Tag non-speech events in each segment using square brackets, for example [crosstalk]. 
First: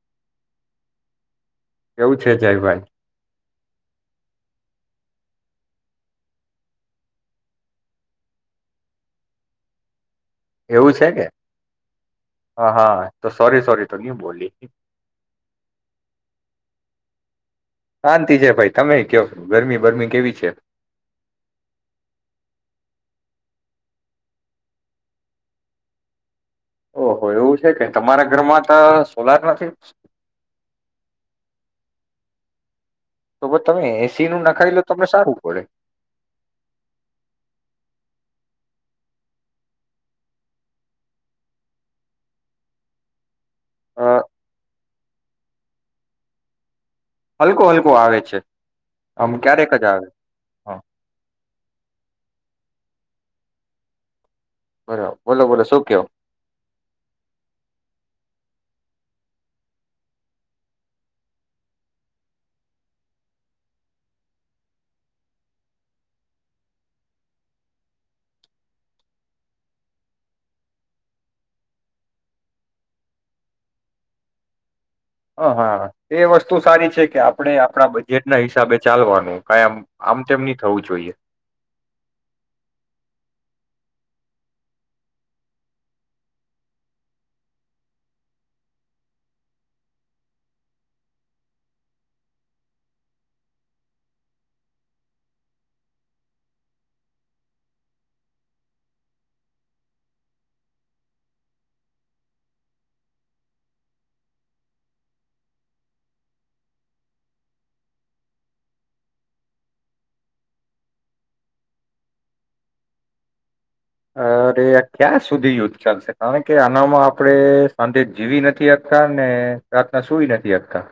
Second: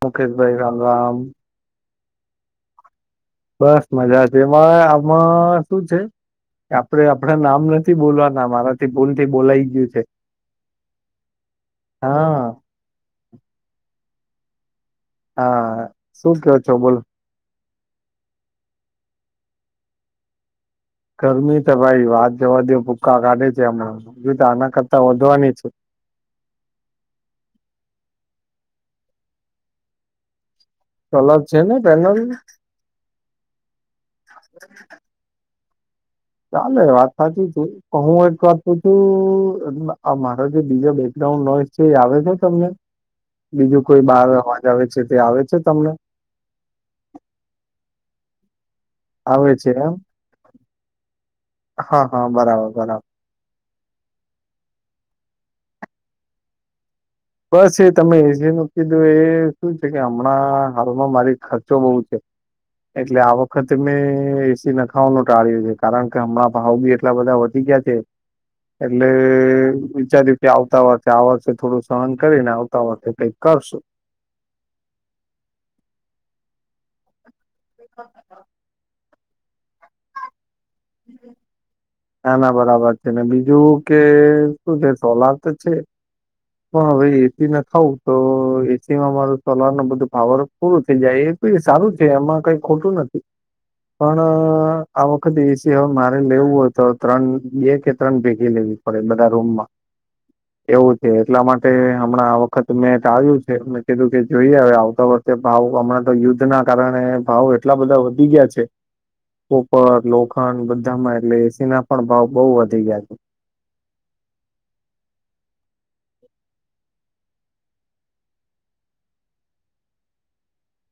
મુકેશભાઈ રામરામ. કેવું છે? જયભાઈ. બસ મજા છે એમાં આમાં શું છે આપડે આપણા નામ નથી બોલવાના મારાથી ભૂલ થી બોલાય ગયું છે એવું છે કે હા હ હા તો સોરી સોરી તો નય બોલી હા શું કયો છો બોલ શાંતિ છે ભાઈ તમે કયો ગરમી બરમી કેવી છે ગરમી તો ભાઈ વાત જોવા દે ભૂક્કા કાઢે છે હમણાં સમજ તો આના કરતા, વધવાની છે. ઓહ એવું છે કે તમારા ઘરમાં તો સોલાર નથી ચલા જ છે ને પેનલ તો તમે એસી નું નાખાઈ લો તમને સારું પડે ચાલે વાત સાચી છે હું એક વાત પૂ છું મારા જે બીજા બેકગ્રાઉન્ડ નોઈસ છે એ આવે છે તમને બીજું કોઈ અ બાર અવાજ આવે છે તે આવે છે તમને હલકો હલકો આવે છે, આમ આવે છે ક્યારેક જ એમ આવે હા હા હા બરાબર બરાબર બરાબર બોલો બોલો શું કયો? બસ એ તમે એસી ન કીધું એ શું છે કે હમણાં હાલમાં મારી ખર્ચો બહુ છે એટલે આ વખતે મેં એસી નખાવાનું ટાળ્યું છે કારણ કે હમણાં ભાવ બી એટલા બધા વધી ગયા છે એટલે વિચાર્યું કે આવતા વર્ષે આ વર્ષે થોડું, સહન કરીને આવતા વખતે કઈક કરશું હ હા એ વસ્તુ સારી છે કે. આપણે આપણા બજેટ ના હિસાબે ચાલવાનું. કમ આમ તેમમની. નાના બરાબર છે ને બીજ. જોવું કે શું છે સોલાર તો છે પણ હવે એસી ના ખાવું તો એસી માં મામાર સોલાર ન બધું પાવર પૂરું થઈ જાય એ સારું છે એમાં કઈ ખોટું નથી પણ આ વખતે એસી. હવે મારે લેવું હોય તો ત્રણ બે કે ત્રણ ભેગી લેવી પડે બધા રૂમમાં એવું છે એટલા માટે હમણાં આ વખત મે જ આવ્યું છે, મે કીધું કે જોઈ આવે આવતા વખતે ભાવ હમણાં તો યુદ્ધ ના કારણે ભાવ એટલા બધા વધી ગયા છેર લોકો. પણ બધામાં એટલે એસી ના પણ ભાવ બઉુ વધી ગયા છે. અરે આ ક્યાં સુધી યુદ્ધ ચાલશે કારણ કે આનામાં આપણે સાંજે જીવી નથી. આપકતા ને પ્રાર્થના સુવી નથી આપતા.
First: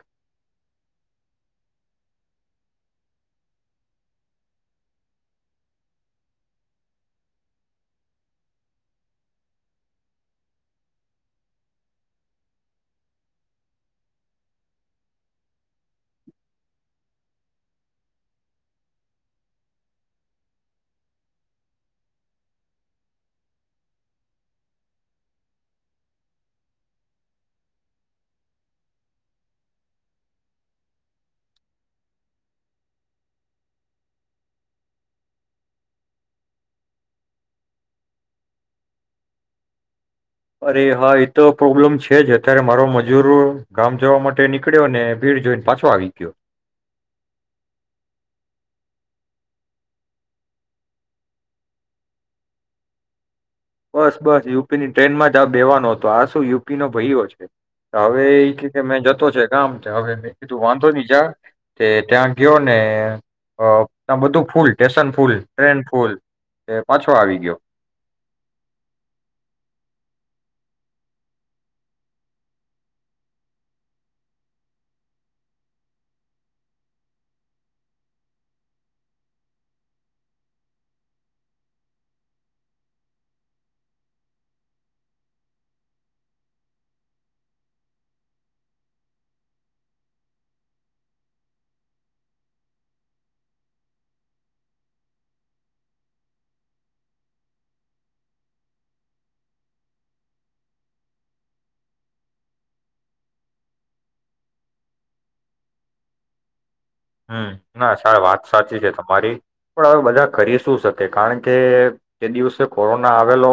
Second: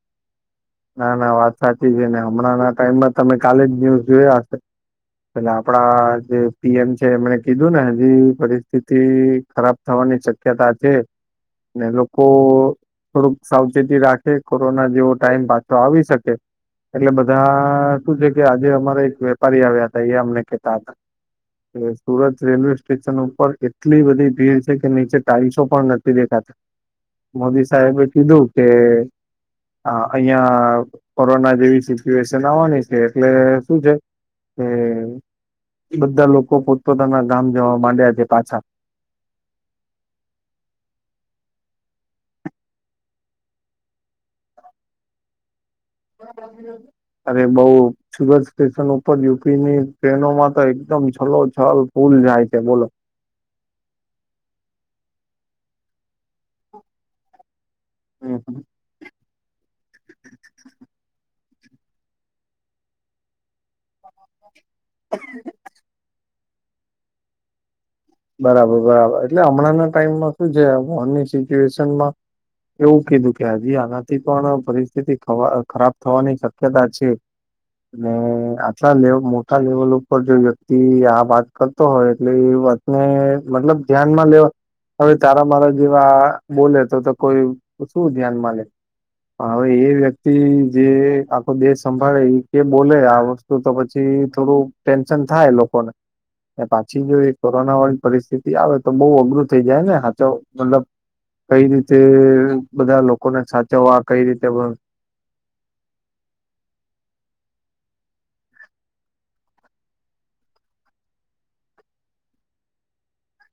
ના ના વાત સાચી છે ને હમણાં ના ટાઈમમાં તમે કાલે જ ન્યુઝ જોયા હશે એટલે આપડા જે પીએમ છે એમણે કીધું ને હજી પરિસ્થિતિ ખરાબ થવાની શક્યતા છે લોકો થોડક સાવચેતી રાખે કોરોના જેવો ટાઈમ. તો આવી શકે એટલે બધા શું છે કે આજે અમારા એક વેપારી આવ્યા હતા એ અમને કેતા હતા કે સુરત રેલવે સ્ટેશન ઉપર એટલી બધી ભીડ છે કે નીચે ટાઇલ્સો પણ નથી દેખાતા મોદી સાહેબે કીધું કે. અહિયાં કોરોના જેવી સિચ્યુએશન આવવાની છે એટલે શું છે કે બધા લોકો પોતપોતાના ગામ જવા માંડ્યા છે પાછા. અરે હા એતો પ્રોબ્લેમ છે જ અત્યારે મારો મજૂરો ગામ જવા માટે નીકળ્યો ને ભીડ જોઈને પાછ. અરે બઉ સુુભ. સ્ટેશન ઉપર યુપીની ટ્રેનોમાં તો એકદમ છલો છલ ફૂલ જાય છે બોલો. બસ બસ યુપી ની ટ્રેન માં જ આ બેેવાનો હતો. તો આ શું યુપી નો ભાઈઓ છે તો હવે હમ એ હમ. કે કે મેં જતો છે ગામ હવે મે કીધું વાંધો નહી જા. તે ત્યાં ગયો ને ત્યાં બધું full. Station full train full. એ પાછો આવી ગયો. બરાબર બરાબર એટલે હમણાંના ટાઈમમાં શું છે વનની સિચ્યુએશનમાં એવું કીધું કે હજી આનાથી પણ પરિસ્થિતિ ખરાબ થવાની શક્યતા છે આટલા લે મોટા લેવલ ઉપર જો વ્યક્તિ આ વાત કરતો હોય એટલે એ વાત. ને મતલબ ધ્યાનમાં લેવા હવે તારા મારા જેવા બોલે તો કોઈ શું ધ્યાનમાં લે પણ હવે એ વ્યક્તિ જે આખો દેહ સંભાળે એ કે બોલે આ વસ્તુ તો પછી થોડું ટેન્શન થાય લોકોને પાછી જો. કોરોના વાળી પરિસ્થિતિ આવે તો બહ અઘરું થઈ જાય ને સાચો મતલબ કઈ રીતે બધા લોકોને સાચવવા કઈ રીતે. હમ ના સ વાત સાચી છે તમારી પણ હવે બધા કરી શું શકે કારણ કે જે દિવસે કોરોના આવેલો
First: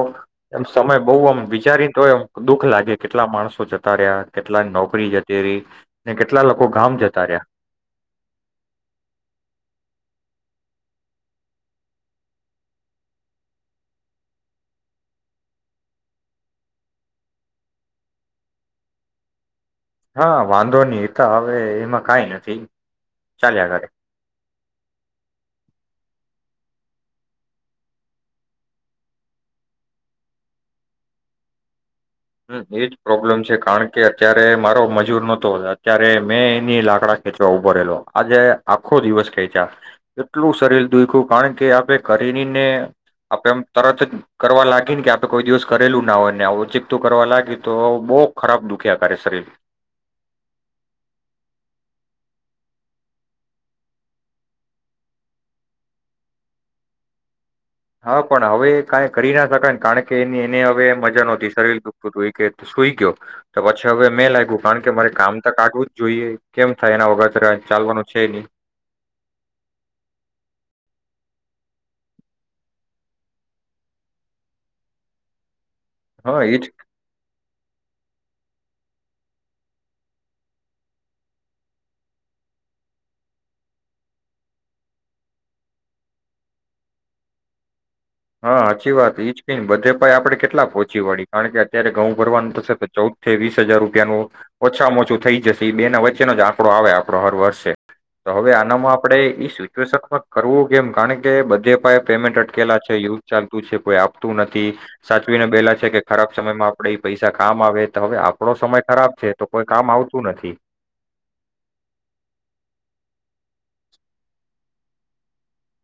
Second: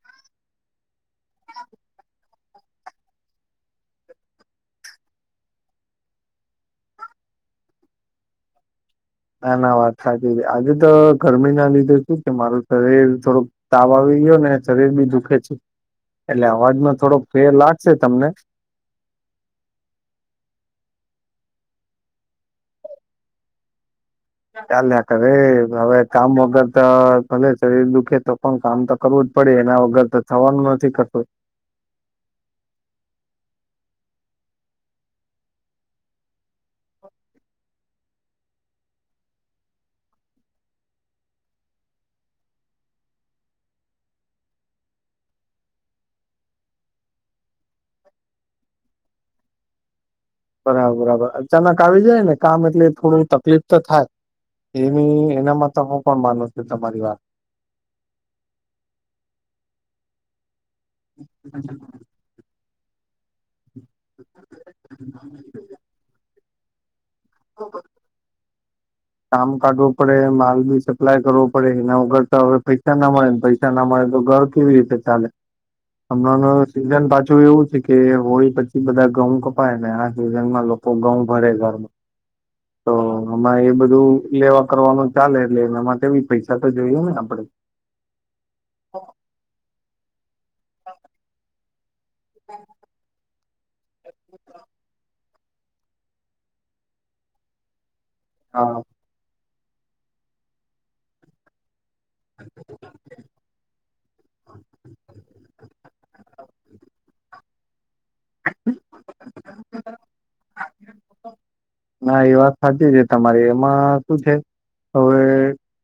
એમ સમય બહુ આમ વિચારી તો એમ દુઃખ લાગે કેટલા માણસો જતા રહ્યા કેટલા નોકરી જતી રહી ને કેટલા લોકો ગામ જતા રહ્યા. ના ના વાત સાચી આજે તો ગરમી ના લીધે શું કે મારું શરીર થોડુંક તાવ આવી ગયો ને શરીર બી દુખે છે એટલે અવાજમાં થોડોક ફેર લાગશે તમને. હા વાંધો નહીતા હવે એમાં કઈ નથી ચાલ્યા ઘરે. ચાલ્યા કર રે હવે કામ વગર તો ભલે શરીર દુખે તો પણ કામ તો કરવું જ પડે, એના વગર તો થવાનું નથી કરતું. હ એજ પ્રોબ્લેમ છે કારણ કે અત્યારે મારો મજૂર નતો અત્યારે મેં એની લાકડા ખેંચવા ઉભો રહેલો આજે આખો દિવસ ખેંચ્યા એટલું સરીર દુઈખ્યું કારણ કે આપે કરી ને આપે એમ તરત જ કરવા લાગી ને કે આપે કોઈ દિવસ કરેલું ના હોય ને આવ. કરવા લાગી તો બહુ ખરાબ દુખ્યાકારે શરીર. બરાબર બરાબર અચાનક આવી જાય ને કામ એટલે થોડું તકલીફ તો થાય એની એનામાં તો હું પણ માનું છું તમારી વાત. હા, પણ હવે કઈ કરી ના શકાય કારણ કે એની. ને હવે મજા નહોતી સલઈ કે. સઈ કવ પછ. છા હવે મેં લાગ્યું કારણ કે મારે કામ તો કાાગવું જ જોઈએ. કેમ થાય એના. ત ચાલવાનું છે નહી. કામ કાઢવું પડે માલ બી સપ્લાય કરવો પડે એના વગર તો હવે પૈસા ના મળે પૈસા ના મળે તો ઘર કેવી રીતે ચાલે. હા હમણાં એજ ન સિઝન પાછું એવું છે. કે હોય પછી, બધા ઘઉં કપાય ને આ સિઝનમાં લોકો ઘઉં ભરે ઘરમાં. તો આમાં એ બધું લેવા કરવાનું ચાલે એટલે એ એમાંવી પૈસા તો જોયું ને આપડે. હા સાચી વાત ઈજ ક બધે પાય આપડે કેટ. એટલા પહોંચી વડી કારણ કે ત્યારે ગઉં ભવારનું થશે પણ ચૌદ થી વીસ હજાર રૂપિયાનું ઓછામાં ઓછું થઈ જશે ઈ બે ના વચ્ચેનો જ આંકડો આવે આપડો હર વર્ષે. તો હવે હા આનામાં આપડે ઈ શ [unintelligible] કરવું કેમ કારણ કે બધે પાહે પેમેન્ટ અટકેલા છે એવું જ ચાલતું છે, કોઈ આપતું નથી, સાચવીને બેેલા છે કે ખરાબ સમયમાં આપણેે ઈ પૈસા કામ આવે. તો હવે આપડો સમય ખરાબ છે, તો કોઈ કામ આવતું નથી. ના એ વાત હાચી છે તમારી. એમાં શું છે હવે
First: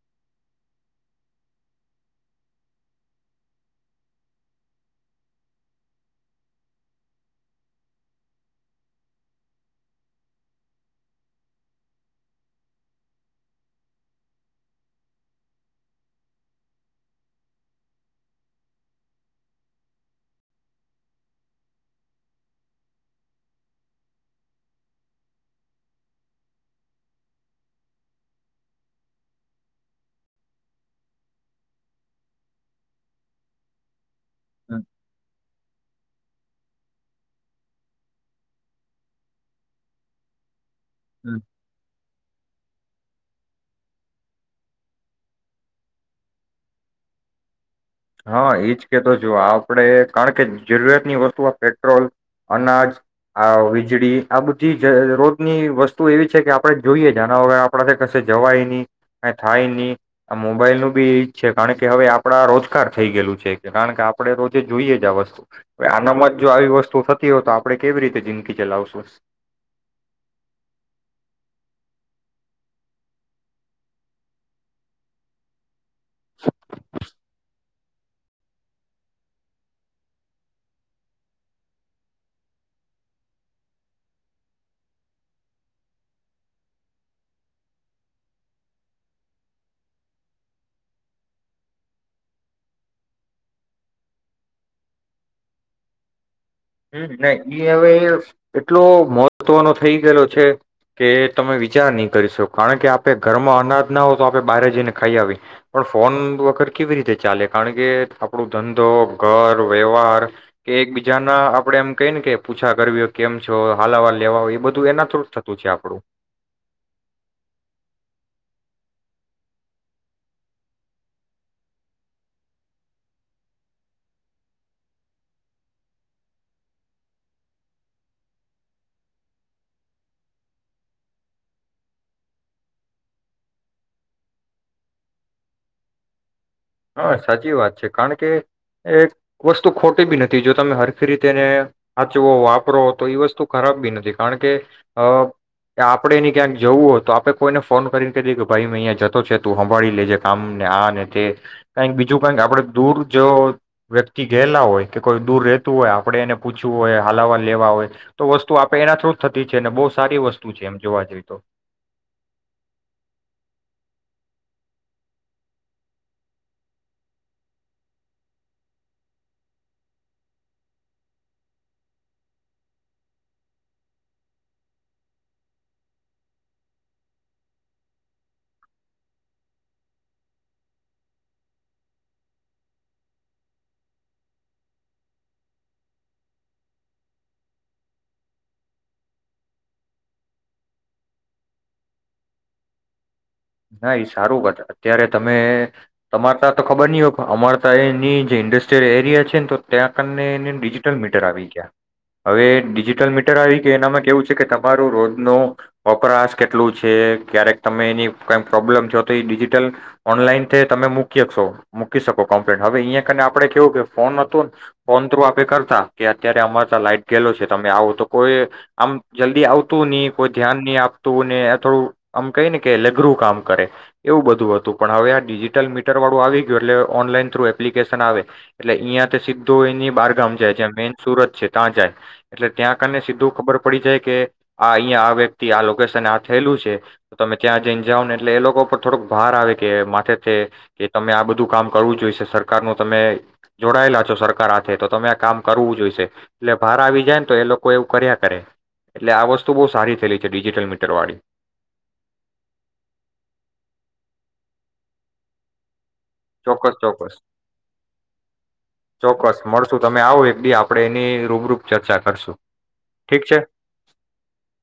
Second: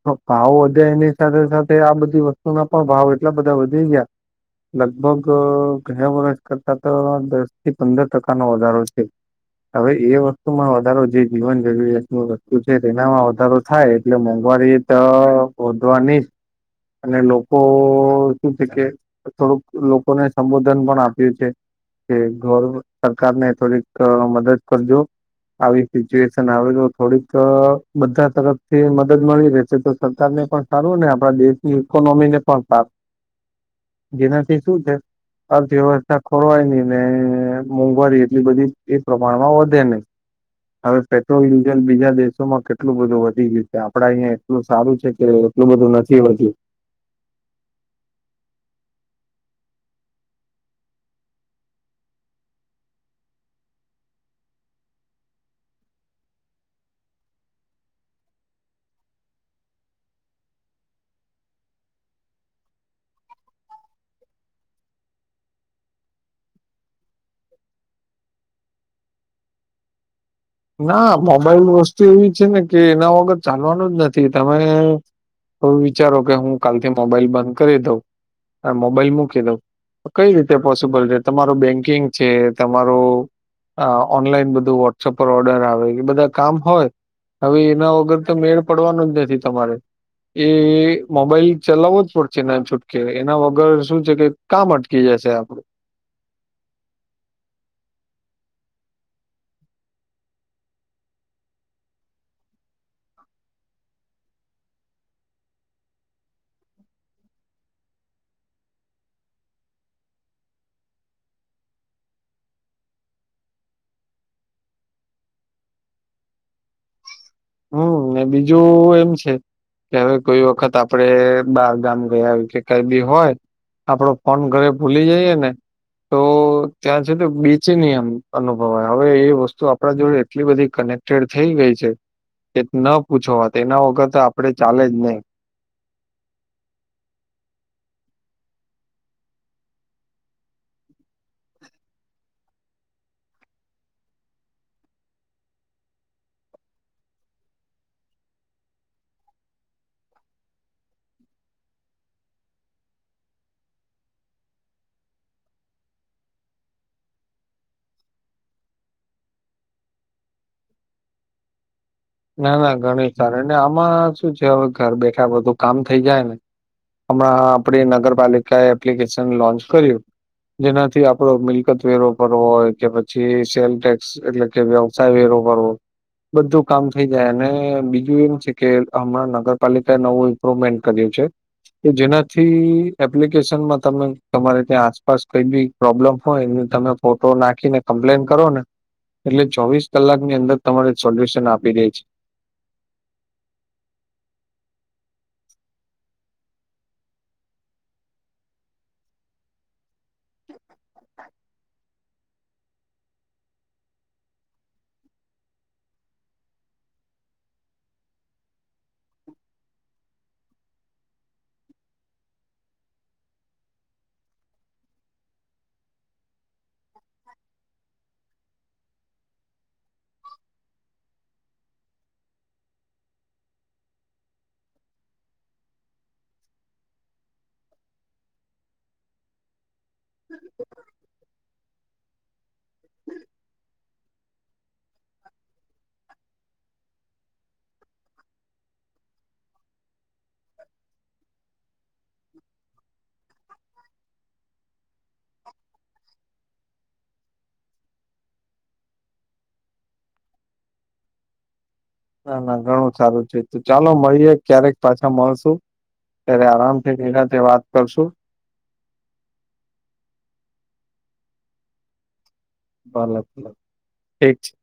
આ ભાવ વધે એની સાથે સાથે આ બધી વસ્તુ ના પણ ભાવ એટલા બધા વધી ગયા, લગભગ અહ ગયા વર્ષ કરતા તો દસ થી પંદર ટકાનો વધારો છે. હવે એ વસ્તુમાં વ ધારો જે જીવન જરૂરિયાત ની વસ્તુ છે તેનામાં વધારો થાય એટલે મોંઘવારી તો વધવાની જ, અને લોકોનું શું છે કે થોડુંક લોકોને સંબોધન પણ આપ્યું છે કે ગર્વ સરકારને થોડીક મદદ કરજો. આવી સિચ્યુએશન આવે તો થોડીક અહ બધા તરફથી એ મદદ મળી રહેશે, તો સરકારને પણ સારું ને આપણા દેશની ઈકોનોમીને પણ સારું. જેનાથી શું હમ છે અર્થવ્યવસ્થા ખોરવાય નહી ને મોંઘવારી એટલી બધી એ પ્રમાણમાં વધે નહી. હવે હમ પેટ્રોલ ડીઝલ બીજા દેશ શોમાં કેટલું બધું વધી ગયું છે, આપડા અહિયાં એટલું સારું છે કે એટલું બધું નથી વધ્યું. હા ઈજ કે તો છું, આપણે કારણ કે જરૂરિયાતની વસ્તુમાં પેટ્રોલ, અનાજ આ વીજળી આ બધી જ રોજની વસ્તુ એવી છે કે આપડે જોઈએ જ આના વગર આપણા કે કશે જવાય નહી, કાઈ થાય નહી, આ મોબાઈલનુંબી ઈજ છે કારણ કે હવે આપડા રોજ [unintelligible] થઈ ગયેલું છે કારણ કે આપણે રોજે જોઈએ જ આ વસ્તુ. હવે આનામાં જ જો આવી વસ્તુ થતી હો તો આપડણે કેવી રીતે જિંદગી ચલાવશું? ના મોબાઈલ વસ્તુ એવી છે ને કે એના વગર ચાલવાનું જ નથી. તમારે કો વિચારો કે હું કાલથી મોબાઈલ બંધ કરી દઉં ને મોબાઈલ મૂકી દઉં તો કઈ રીતે પોસિબલ છે, તમારું બેંકિંગ છે, તમારું અહ ઓનલાઈન બધું વોટ્સઅપ પર ઓર્ડર આવે ઈ બધા કામ હોય, હવે એના વગર તો મેળ પડવાનો જ નથી તમારે. એ એ મોબાઈલ ચલાવવો જ પડશે ના છૂટકે, એના વગર શું છે કે કામ અટકી જશે આપડું. હમ્મ, [unintelligible] ઈ હવે એટલો મહત્વનો થઈ ગયેલો છે કે તમે વિચાર નહી કરી શકો, કારણ કે આપે ઘરમાં અનાજ ના હોવ તો આપણે બહારે જઈને ખાઈ આવી, પણ ફોન વગર કેવી રીતે ચાલે? કારણ કે આપણું ધંધો, ઘર, વ્યવહાર કે એકબીજાના આપડે એમ કઈને કે પૂછા કરવી કેમ છો, હાલાવા લેવા, ઈ બધું એના થ્રું જ થતું છે આપડું. હમ્મ. ને બીજું એમ છે કે હવે કોઈ વખત આપડે બાર ગામ ગયા હોય કે કઈ બી હોય, આપડો ફોન ઘરે ભૂલી જઈએ ને તો ત્યાં છે તો બીચની એમ અનુભવાય હવે એ વસ્તુ આપણા જોડે એટલી બધી કનેક્ટેડ થઈ ગઈ છે કે ન પૂછો વાત, એના વગર તો આપણે ચાલે જ નહીં. હા સાચી વાત છે, કારણ કે એક વસ્તુ ખોટી બી નથી, જો તમે હરખી રીતે એને હાચવો, વાપરો તો ઈ વસ્તુ ખરાબ બી નથી, કારણ કે અહ કે આપણે એની ક્યાંક જવું હોય તો આપણે કોઈને ફોન કરીને કહી દેય કે ભાઈ મે અહીંયા જતો છે, તું હંભાળી લેજે કામને આ ને તે. કાઈક બીજું કાઈક આપણે દૂર જો વ્યક્તિ ગયેલા હોય, કે કોઈ દૂર રહેતું હોય આપણે એને પૂછવું હોય, હાલાવા લેવા હોય, તો વસ્તુ આપણે એના થ્રુ જ થતી છે, ને બહુ સારી વસ્તુ છે એમ જોવા જઈએ તો. ના, ના ઘણી સારી. ને આમાં શું છે હવે ઘર બેઠા બધું કામ થઈ જાય, હમણાં આપડી નગરપાલિકા એ એપ્લિકેશન લોન્ચ કર્યું જેનાથી આપડો મિલકત વેરો ભરવો હોય કે પછી સેલ ટેક્સ એટલે કે વ્યવસાય વેરો ભરવું બધું કામ થઈ જાય, અને બીજું એમ છે કે હમણાં નગરપાલિકાએ નવું ઈમ્પ્રુવમેન્ટ કર્યું છે કે જેનાથી એપ્લિકેશનમાં તમે તમારે ત્યાં આસપાસ કઈ બી પ્રોબ્લમ હોય એ તમે ફોટો નાખીને કમ્પ્લેન કરો ને એટલે ચોવીસ કલાકની અંદર તમારે સોલ્યુશન આપ પી દે છે. ના ઈ સારું વાત [unintelligible] અત્યારે તમે તમાર તા તો ખબર નહી હોય અમાર તા એની જે ઇન્ડસ્ટ્રીયલ એરિયા છે ને તો ત્યાં તને એને ડિજિટલ મીટર આવી ગયા. હવે ડિજિટલ મીટર આવી ગયા એનામાં કેવું છે કે તમારું રોજનો વપરાશ કેટલું છે, ક્યારેક તમે એની કાઈ પ્રોબ્લેમ થયો તો એ ડિજીિટલ ઓનલાઈનથી તમે મૂકી હકશો મૂકી શકો કમ્પ્લેન. હવે અહીંયાને આપણે કેવું કે ફોન હતુંન, ફોન થ્રુ આપણે કરતા કે અત્યારે અમાર તા લાઈટ ગયેલું છે, તમે આવો તો કોઈ આમ જલ્દી આવ તું ની કોઈ ધ્યાન નહીં આપતું ને થોડું આમ કહી ને કે લેઘરું કામ કરે, એવું બધું હતું. પણ હવે આ ડિજિટલ મીટર વાળું આવી ગયું એટલે ઓનલાઈન થ્રુ એપ્લિકેશન આવે એટલે ઈયાથે સીધું એની બારગામ જાય જે મેઈન સુરત છે. તા જાય એટલે ત્યાં કને સીધું ખબર પડી જાય કે આ અહીંયા આ વ્યક્તિ આ લોકેશન આ થયેલું છે, તમે ત્યાં જઈને જાઓ ને એટલે એ લોકો પર થોડુંક ભાર આવે કે માથે છે કે તમે આ બધું કામ કરવું જોઈશે. સરકારનું તમે જોડાયેલા છો સરકાર હાથે, તો તમે આ કામ કરવું જોઈશે. એટલે ભાર આવી જાય ને તો એ લોકો એવું કર્યા કરે, એટલે આ વસ્તુ બહુ સારી થયેલી છે ડિજિટલ મીટર વાળી. ના, ના ઘણું સારું થઈ ગયું. ચાલો મળીએે ક્યારેક પાછા મળશુ. ચોક્કસ ચોક્કસ ચોક્કસ મળશું તમે આવો એક બી આપ આપણે એની રૂબરૂપ ચર્ચા કરશું. ભલે‌ ઠીક છે ઠીક છે.